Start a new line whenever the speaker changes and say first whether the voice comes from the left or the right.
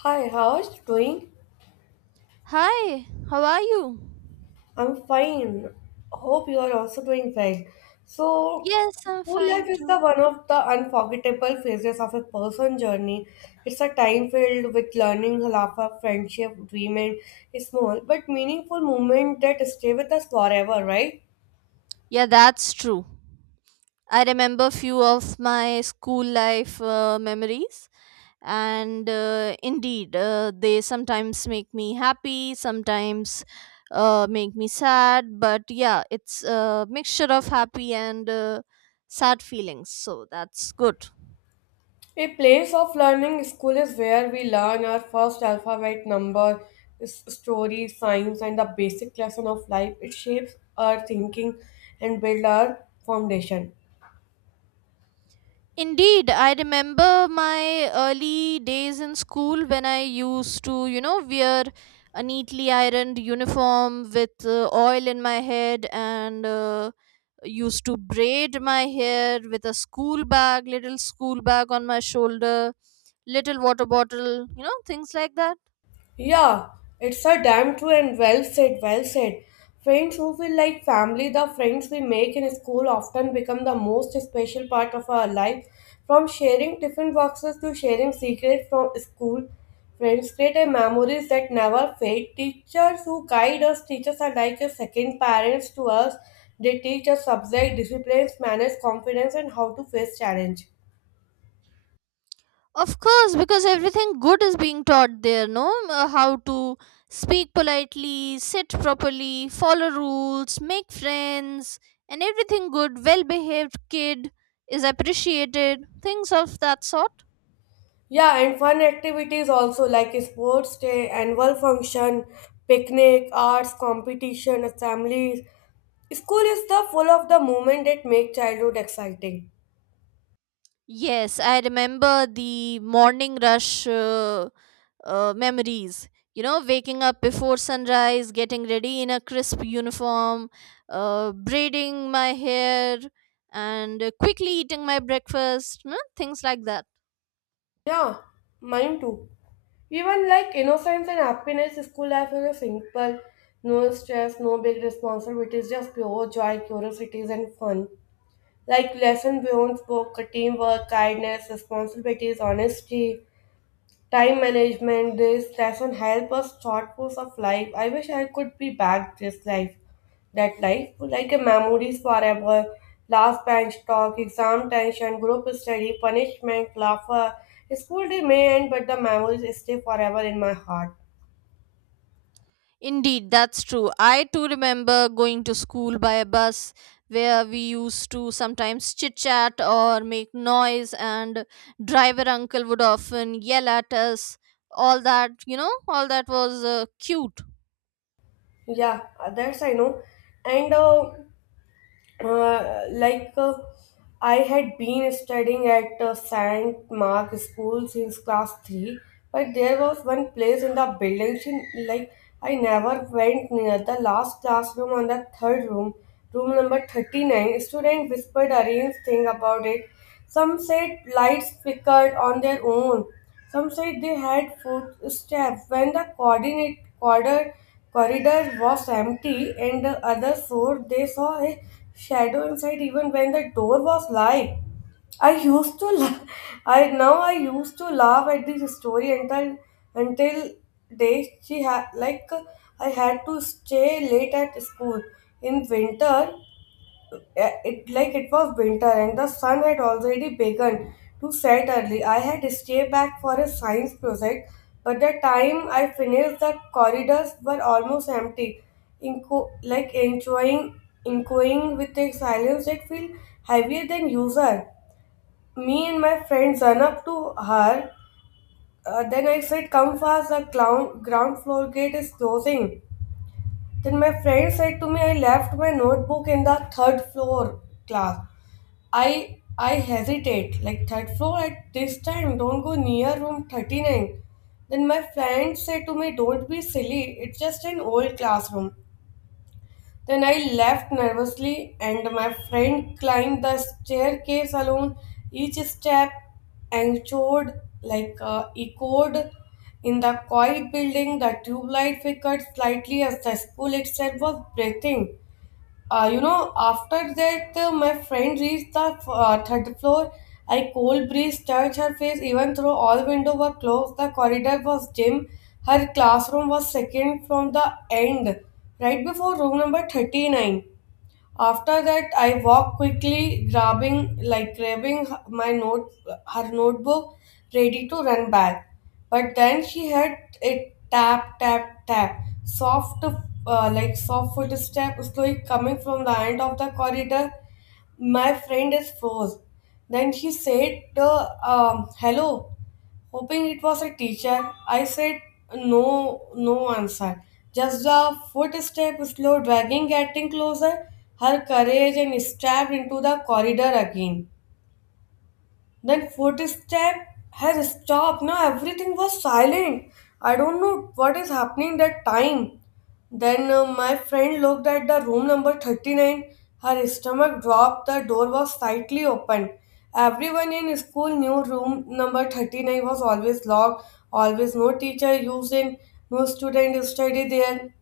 left: Hi, how are you doing?
right: Hi, how are you?
left: I'm fine. Hope you are also doing well.
right: Yes, I'm
left: School life
right: fine
left: is the
right: too.
left: one of the unforgettable phases of a person's journey. It's a time filled with learning, laughter, friendship, dreaming, a small but meaningful moment that stay with us forever, right?
right: Yeah, that's true. I remember few of my school life memories, and indeed, they sometimes make me happy, sometimes make me sad. But yeah, it's a mixture of happy and sad feelings, so that's good.
left: A place of learning school is where we learn our first alphabet, number, story, science, and the basic lesson of life. It shapes our thinking and build our foundation.
right: Indeed, I remember my early days in school when I used to, you know, wear a neatly ironed uniform with oil in my head and used to braid my hair with a school bag, little school bag on my shoulder, little water bottle, you know, things like that.
left: Yeah, it's a damn true and well said, well said. Friends who feel like family, the friends we make in school often become the most special part of our life. From sharing tiffin boxes to sharing secrets from school, friends create a memories that never fade. Teachers who guide us, teachers are like a second parents to us. They teach us subject, disciplines, manners, confidence, and how to face challenge.
right: Of course, because everything good is being taught there, no? How to speak politely, sit properly, follow rules, make friends, and everything good, well behaved kid is appreciated, things of that sort.
left: Yeah, and fun activities also like sports day, annual function, picnic, arts competition, assemblies. School is the full of the moment that make childhood exciting.
right: Yes, I remember the morning rush. Memories. You know, waking up before sunrise, getting ready in a crisp uniform, braiding my hair, and quickly eating my breakfast, you know, things like that.
left: Yeah, mine too. Even like innocence and happiness, school life is a simple, no stress, no big responsibilities, just pure joy, curiosities, and fun. Like lesson beyond book, teamwork, kindness, responsibilities, honesty. Time management, this lesson help us thought force of life. I wish I could be back this life, that life, like a memories forever. Last bench talk, exam tension, group study, punishment, laughter. School day may end, but the memories stay forever in my heart.
right: Indeed, that's true. I too remember going to school by a bus where we used to sometimes chit chat or make noise, and driver uncle would often yell at us. All that, you know, all that was cute.
left: Yeah, that's I know. And like I had been studying at St. Mark School since class 3, but there was one place in the building she, like I never went near the last classroom on the third room, room number 39. Student whispered a strange thing about it. Some said lights flickered on their own. Some said they had footsteps when the coordinate quarter corridor was empty and the others swore they saw a shadow inside even when the door was light. I used to la- I used to laugh at this story until day she had like I had to stay late at school in winter. It was winter and the sun had already begun to set early. I had stayed back for a science project, but the time I finished the corridors were almost empty, enjoying, echoing with a silence that felt heavier than usual. Me and my friends ran up to her. Then I said, come fast, the ground floor gate is closing. Then my friend said to me, I left my notebook in the third floor class. I hesitate. Like third floor at this time, don't go near room 39. Then my friend said to me, don't be silly, it's just an old classroom. Then I left nervously and my friend climbed the staircase alone. Each step echoed, echoed in the quiet building. The tube light flickered slightly as the school itself was breathing. After that, my friend reached the third floor. A cold breeze touched her face, even though all windows were closed. The corridor was dim. Her classroom was second from the end, right before room number 39. After that, I walked quickly, grabbing my note, her notebook, ready to run back. But then she heard it, tap, tap, tap. Soft, soft footstep slowly coming from the end of the corridor. My friend is froze. Then she said, "Hello." Hoping it was a teacher, I said no, no answer. Just the footstep slow dragging getting closer, her courage and stabbed into the corridor again. Then footstep has stopped. Now everything was silent. I don't know what is happening that time. Then my friend looked at the room number 39. Her stomach dropped. The door was slightly open. Everyone in school knew room number 39 was always locked, always no teacher using, no student study there.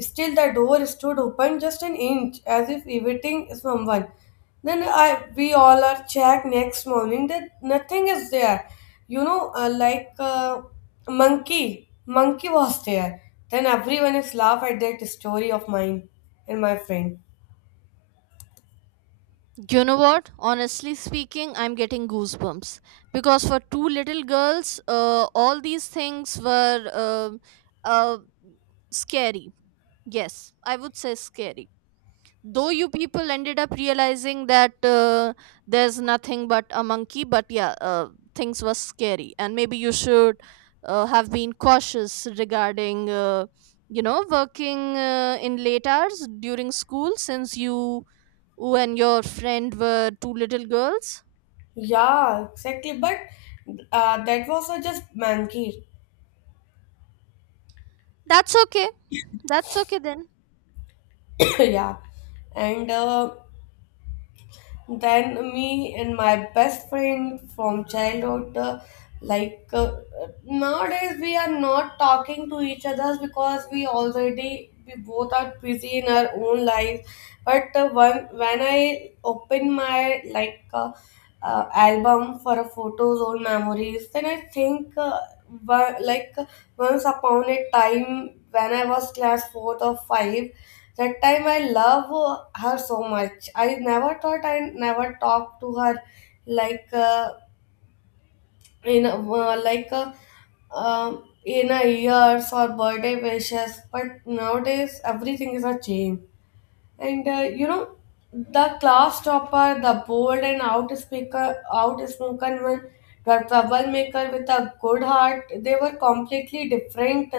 left: Still, the door stood open just an inch, as if evading someone. Then I, we all are checked next morning that nothing is there. You know, monkey was there. Then everyone is laugh at that story of mine and my friend.
right: You know what? Honestly speaking, I'm getting goosebumps because for two little girls, all these things were uh, scary. Yes, I would say scary. Though you people ended up realizing that there's nothing but a monkey, but yeah, things were scary, and maybe you should have been cautious regarding, you know, working in late hours during school since you when your friend were two little girls?
left: Yeah, exactly. But that was just monkey.
right: That's okay. That's okay then.
left: Yeah, and. Then me and my best friend from childhood, like uh, nowadays we are not talking to each other because we both are busy in our own lives. But when I open my album for photos or memories, then I think, wa- like once upon a time when I was class fourth or five. That time I love her so much. I never talked to her like uh, in a- uh, like uh, in a years or birthday wishes. But nowadays everything is a change. And you know, the class topper, the bold and out speaker, out spoken one, the troublemaker with a good heart. They were completely different,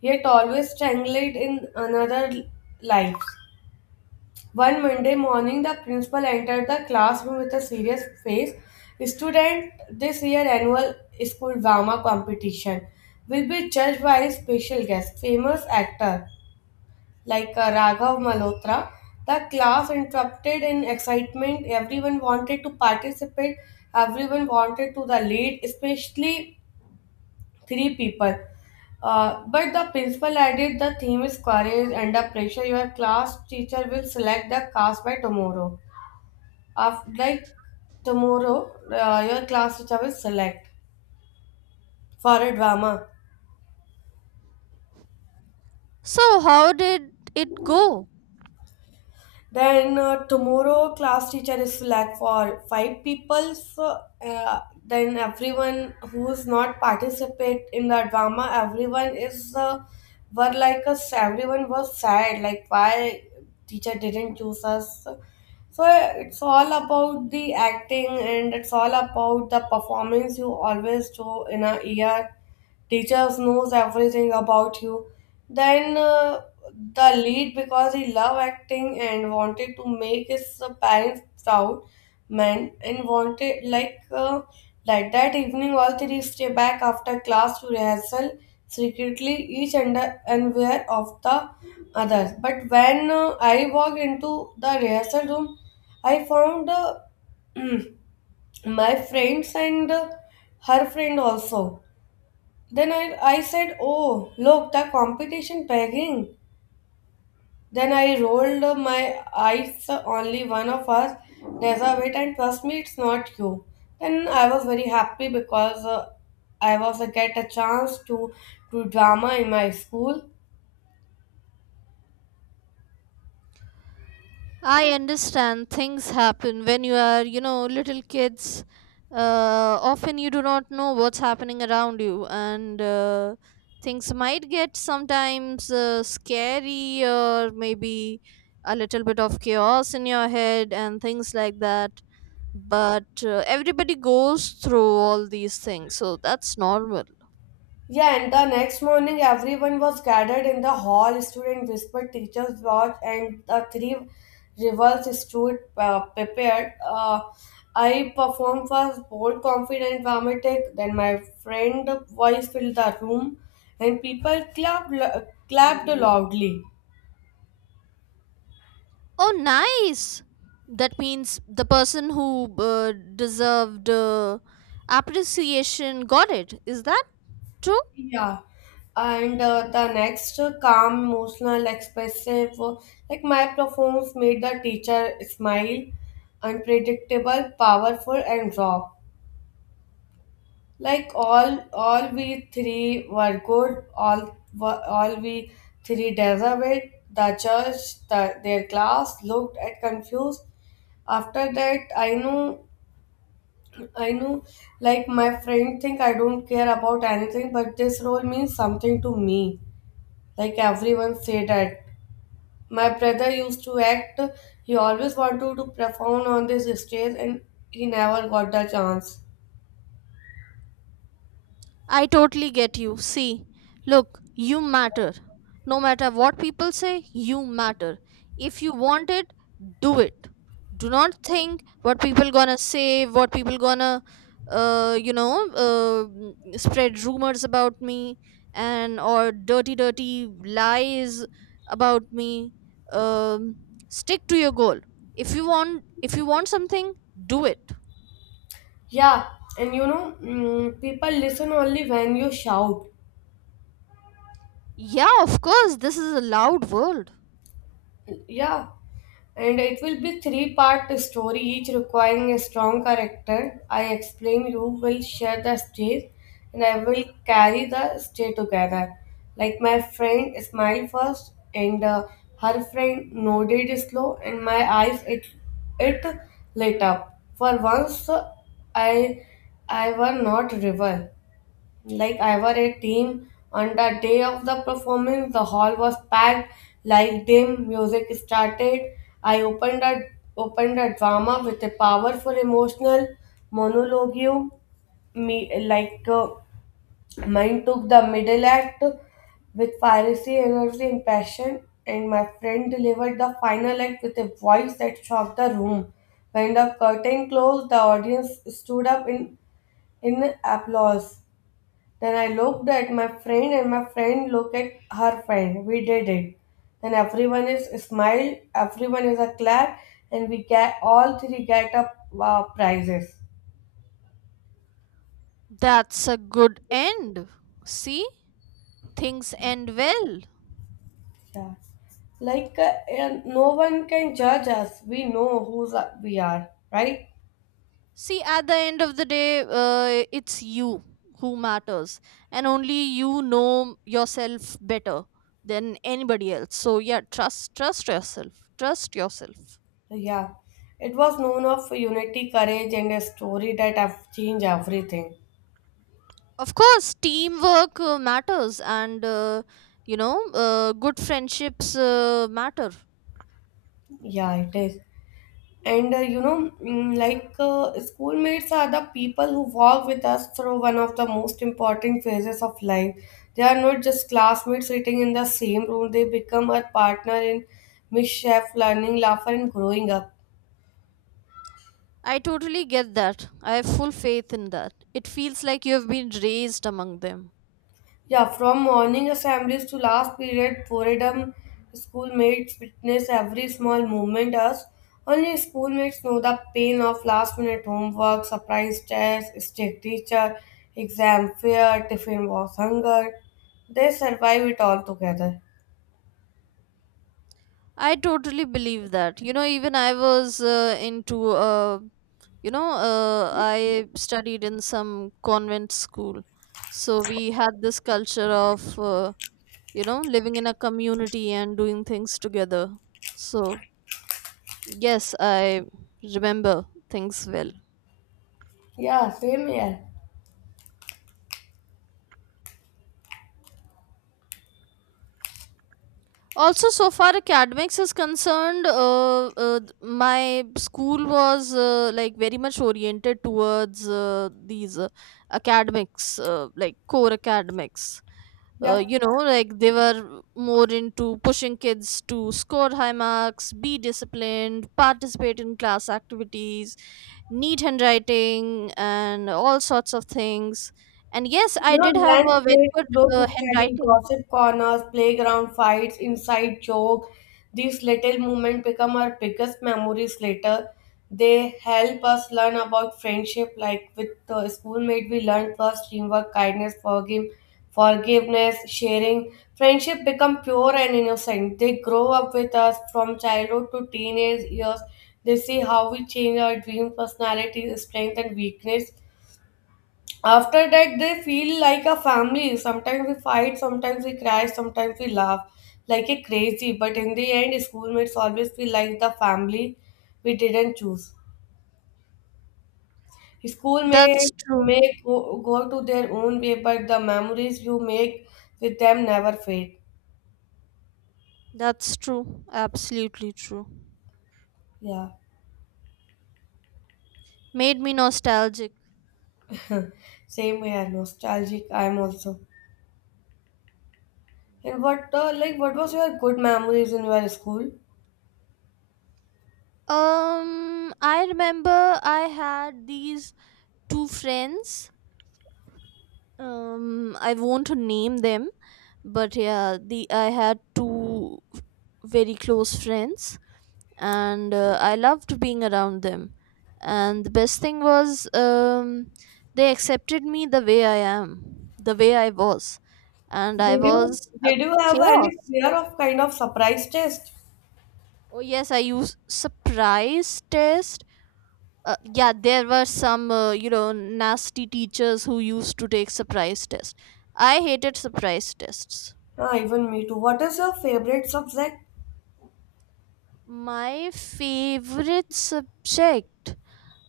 left: yet always tangled in another life. One Monday morning, the principal entered the classroom with a serious face. Student, this year annual school drama competition will be judged by a special guest, famous actor Raghav Malhotra. The class interrupted in excitement. Everyone wanted to participate. Everyone wanted to the lead, especially three people. But the principal added, the theme is courage under pressure. Your class teacher will select the cast by tomorrow. After, like tomorrow, your class teacher will select for a drama.
right: So, how did it go?
left: Then tomorrow, class teacher is select for five people. So then everyone who is not participate in the drama, everyone is were like us. Everyone was sad. Like why teacher didn't choose us. So it's all about the acting and it's all about the performance you always do in a year. Teachers knows everything about you. Then the lead, because he loved acting and wanted to make his parents proud man, and wanted that evening all three stay back after class to rehearsal secretly, each under unaware of the others. But when I walked into the rehearsal room, I found, my friends and her friend also. Then I said, oh, look, the competition pegging. Then I rolled my eyes, only one of us deserve it, and trust me, it's not you. Then I was very happy because I was get a chance to do drama in my school.
right: I understand things happen when you are, you know, little kids. Often you do not know what's happening around you, and things might get sometimes scary or maybe a little bit of chaos in your head and things like that. But everybody goes through all these things, so that's normal.
left: Yeah, and the next morning everyone was gathered in the hall. Students whispered, teachers watched, and the three rivals stood prepared. I performed first bold, confident, dramatic. Then my friend voice filled the room, and people clapped, clapped loudly.
right: Oh, nice. That means the person who deserved appreciation got it. Is that true?
left: Yeah, and the next calm, emotional, expressive, my performance made the teacher smile, unpredictable, powerful, and raw. Like all we three were good. All we three deserved it. The judge, the, their class looked at confused. After that, I know, like my friend think I don't care about anything, but this role means something to me. Like everyone say that. My brother used to act. He always wanted to perform on this stage and he never got the chance.
right: I totally get you. See, look, you matter. No matter what people say, you matter. If you want it. Do not think what people gonna say, what people gonna, spread rumors about me and or dirty lies about me. Um, Stick to your goal. If you want something, do it.
left: Yeah, and you know, people listen only when you shout.
right: Yeah, of course, this is a loud world.
left: Yeah, and it will be three-part story, each requiring a strong character. I explain, you will share the stage and I will carry the stage together. Like my friend smiled first, and her friend nodded slow, and my eyes it lit up for once. Uh, i i were not river, like I were a team. On the day of the performance, the hall was packed, like dim, music started. I opened a drama with a powerful emotional monologue. Me mine took the middle act with piracy, energy, and passion, and my friend delivered the final act with a voice that shocked the room. When the curtain closed, the audience stood up in applause. Then I looked at my friend and my friend looked at her friend. We did it. Then everyone is smiled, everyone is a clap, and we get all three get up prizes.
right: That's a good end. See, things end well.
left: Yeah. And no one can judge us. We know who we are, right?
right: See, at the end of the day, it's you who matters, and only you know yourself better than anybody else. So, yeah, trust yourself, trust yourself.
left: Yeah. It was known of unity, courage, and a story that have changed everything.
right: Of course, teamwork matters, and good friendships matter.
left: Yeah, it is. And you know, schoolmates are the people who walk with us through one of the most important phases of life. They are not just classmates sitting in the same room, they become our partner in mischief, learning, laughter, and growing up.
right: I totally get that. I have full faith in that. It feels like you have been raised among them.
left: Yeah, from morning assemblies to last period, boredom, schoolmates witness every small movement us. Only schoolmates know the pain of last minute homework, surprise tests, strict teacher, exam fear, tiffin was hunger. They survive it all together.
right: I totally believe that. You know, even I was I studied in some convent school. So we had this culture of you know, living in a community and doing things together, so yes, I remember things well.
left: Yeah, same here.
right: Also, so far academics is concerned, my school was like very much oriented towards these academics, like core academics,
left: Yeah.
right: you know, like they were more into pushing kids to score high marks, be disciplined, participate in class activities, neat handwriting, and all sorts of things. And yes, I
left: You know,
right: did have
left: lunch
right: a very
left: breaks,
right: good
left: group study,
right: handwriting.
left: gossip corners, playground fights, inside joke. These little moments become our biggest memories later. They help us learn about friendship, like with the schoolmate, we learn first teamwork, kindness, forgive, forgiveness, sharing. Friendship become pure and innocent. They grow up with us from childhood to teenage years. They see how we change our dream, personality, strength, and weakness. After that, they feel like a family. Sometimes we fight, sometimes we cry, sometimes we laugh like a crazy. But in the end, schoolmates always feel like the family we didn't choose. School may
right: That's true.
left: go to their own way, but the memories you make with them never fade.
right: That's true. Absolutely true.
left: Yeah,
right: Made me nostalgic.
left: same here. Nostalgic, I am also. And what like what was your good memories in your school?
right: I remember I had these two friends. I won't name them, but yeah, the I had two very close friends, and I loved being around them. And the best thing was, they accepted me the way I am, the way I was, and I
left: Did you
right: was a
left: did you have any
right: chaos.
left: fear of kind of surprise test?
right: Oh yes, I used surprise test. Yeah, there were some you know, nasty teachers who used to take surprise tests. I hated surprise tests.
left: Ah, even me too. What is your favorite subject?
right: My favorite subject.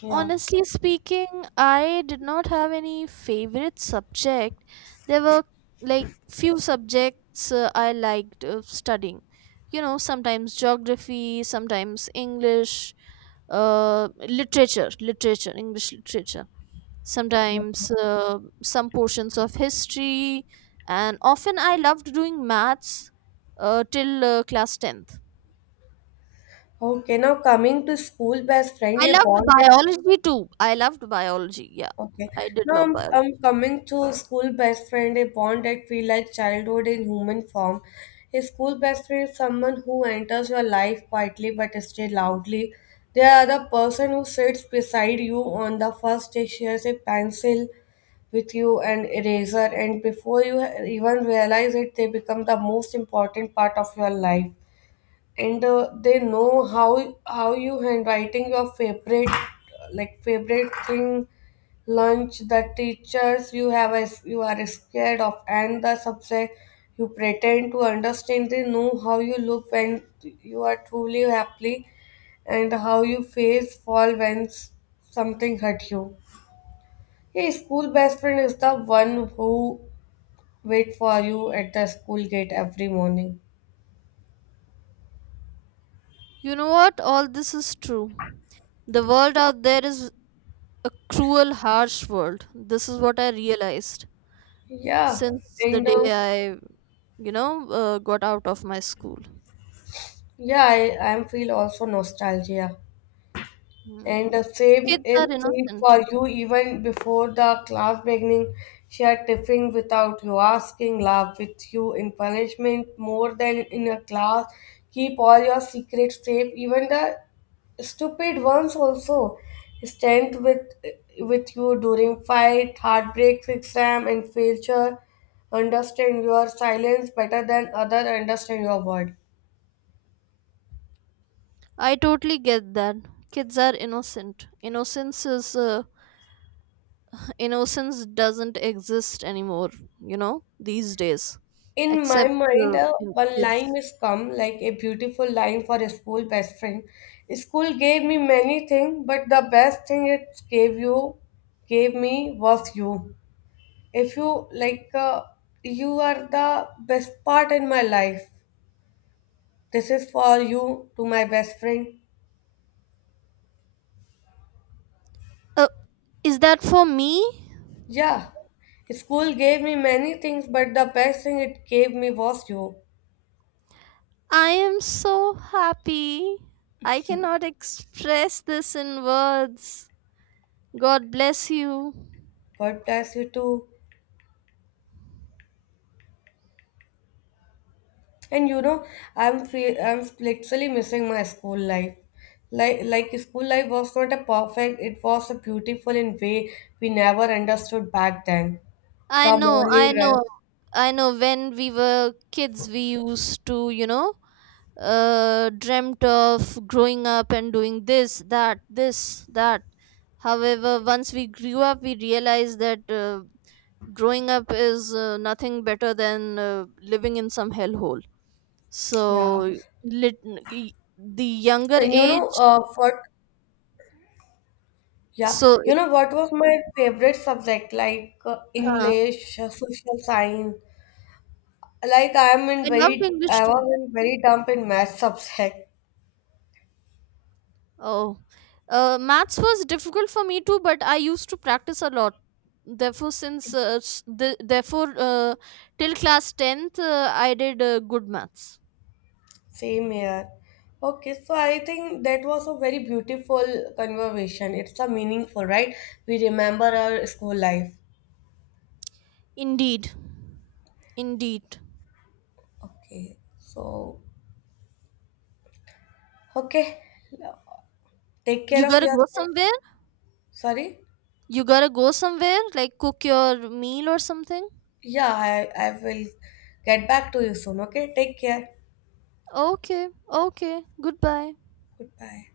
left: Yeah.
right: Honestly speaking, I did not have any favorite subject. There were like few subjects I liked studying. You know, sometimes geography, sometimes English, literature, English literature. Sometimes some portions of history, and often I loved doing maths till class tenth.
left: Okay, now coming to school best friend,
right: I
left: a
right: loved
left: bond that
right: biology too. I loved biology. Yeah,
left: okay.
right: I did
left: Now I'm
right: love biology.
left: I'm coming to school best friend, a bond that feel like childhood in human form. A school best friend is someone who enters your life quietly but stay loudly. They are the person who sits beside you on the first day, shares a pencil with you and eraser, and before you even realize it, they become the most important part of your life. And they know how you handwriting your favorite like favorite thing lunch, the teachers you have as you are scared of, and the subject you pretend to understand. They know how you look when you are truly happy and how you face fall when something hurt you. Yeah, school best friend is the one who wait for you at the school gate every morning.
right: You know what? All this is true. The world out there is a cruel, harsh world. This is what I realized
left: Yeah,
right: since the
left: and
right: day I got out of my school.
left: yeah, I feel also nostalgia.
right: Hmm.
left: And the same
right: Kids
left: is
right: are
left: true
right: innocent.
left: for you even before the class beginning. Share tiffin without you asking, laugh with you in punishment more than in a class. Keep all your secrets safe, even the stupid ones also. Stand with you during fight, heartbreak, exam, and failure. Understand your silence better than other understand your word.
right: I totally get that. Kids are innocent. Innocence is innocence doesn't exist anymore, you know, these days,
left: In my
right: except
left: mind,
right: in
left: one line
right: kids.
left: is come like a beautiful line for a school best friend. School gave me many things, but the best thing it gave you, gave me was you. If you like, you are the best part in my life. This is for you to my best friend.
right: Oh, is that for me?
left: Yeah, school gave me many things, but the best thing it gave me was you.
right: I am so happy. I cannot express this in words. God bless you.
left: God bless you too. And you know, I'm literally missing my school life. Like school life was not a perfect, it was a beautiful in way we never understood back then.
right: I
left: The
right: know,
left: morning
right: I
left: rush,
right: know, I know when we were kids, we used to, you know, dreamt of growing up and doing this, that, this, that. However, once we grew up, we realized that. Growing up is nothing better than living in some hellhole.
left: yeah.
right: So, lit- y- the younger
left: And you know,
right: age,
left: what? Yeah,
right: so
left: you know what was my favorite subject, like
right: uh,
left: English, social science. Like I am in
right: I loved
left: very,
right: English
left: I was
right: too.
left: in very dumb in math subject.
right: Oh, maths was difficult for me too, but I used to practice a lot. Therefore, therefore till class tenth, I did good maths.
left: Same here. Okay, so I think that was a very beautiful conversation. It's a meaningful, right? We remember our school life.
right: Indeed, indeed.
left: Okay, so okay, take care
right: You
left: of
right: gotta go
left: yourself.
right: somewhere.
left: Sorry?
right: You gotta go somewhere, like cook your meal or something.
left: Yeah, I will get back to you soon. Okay, take care.
right: Okay, okay, goodbye.
left: Goodbye.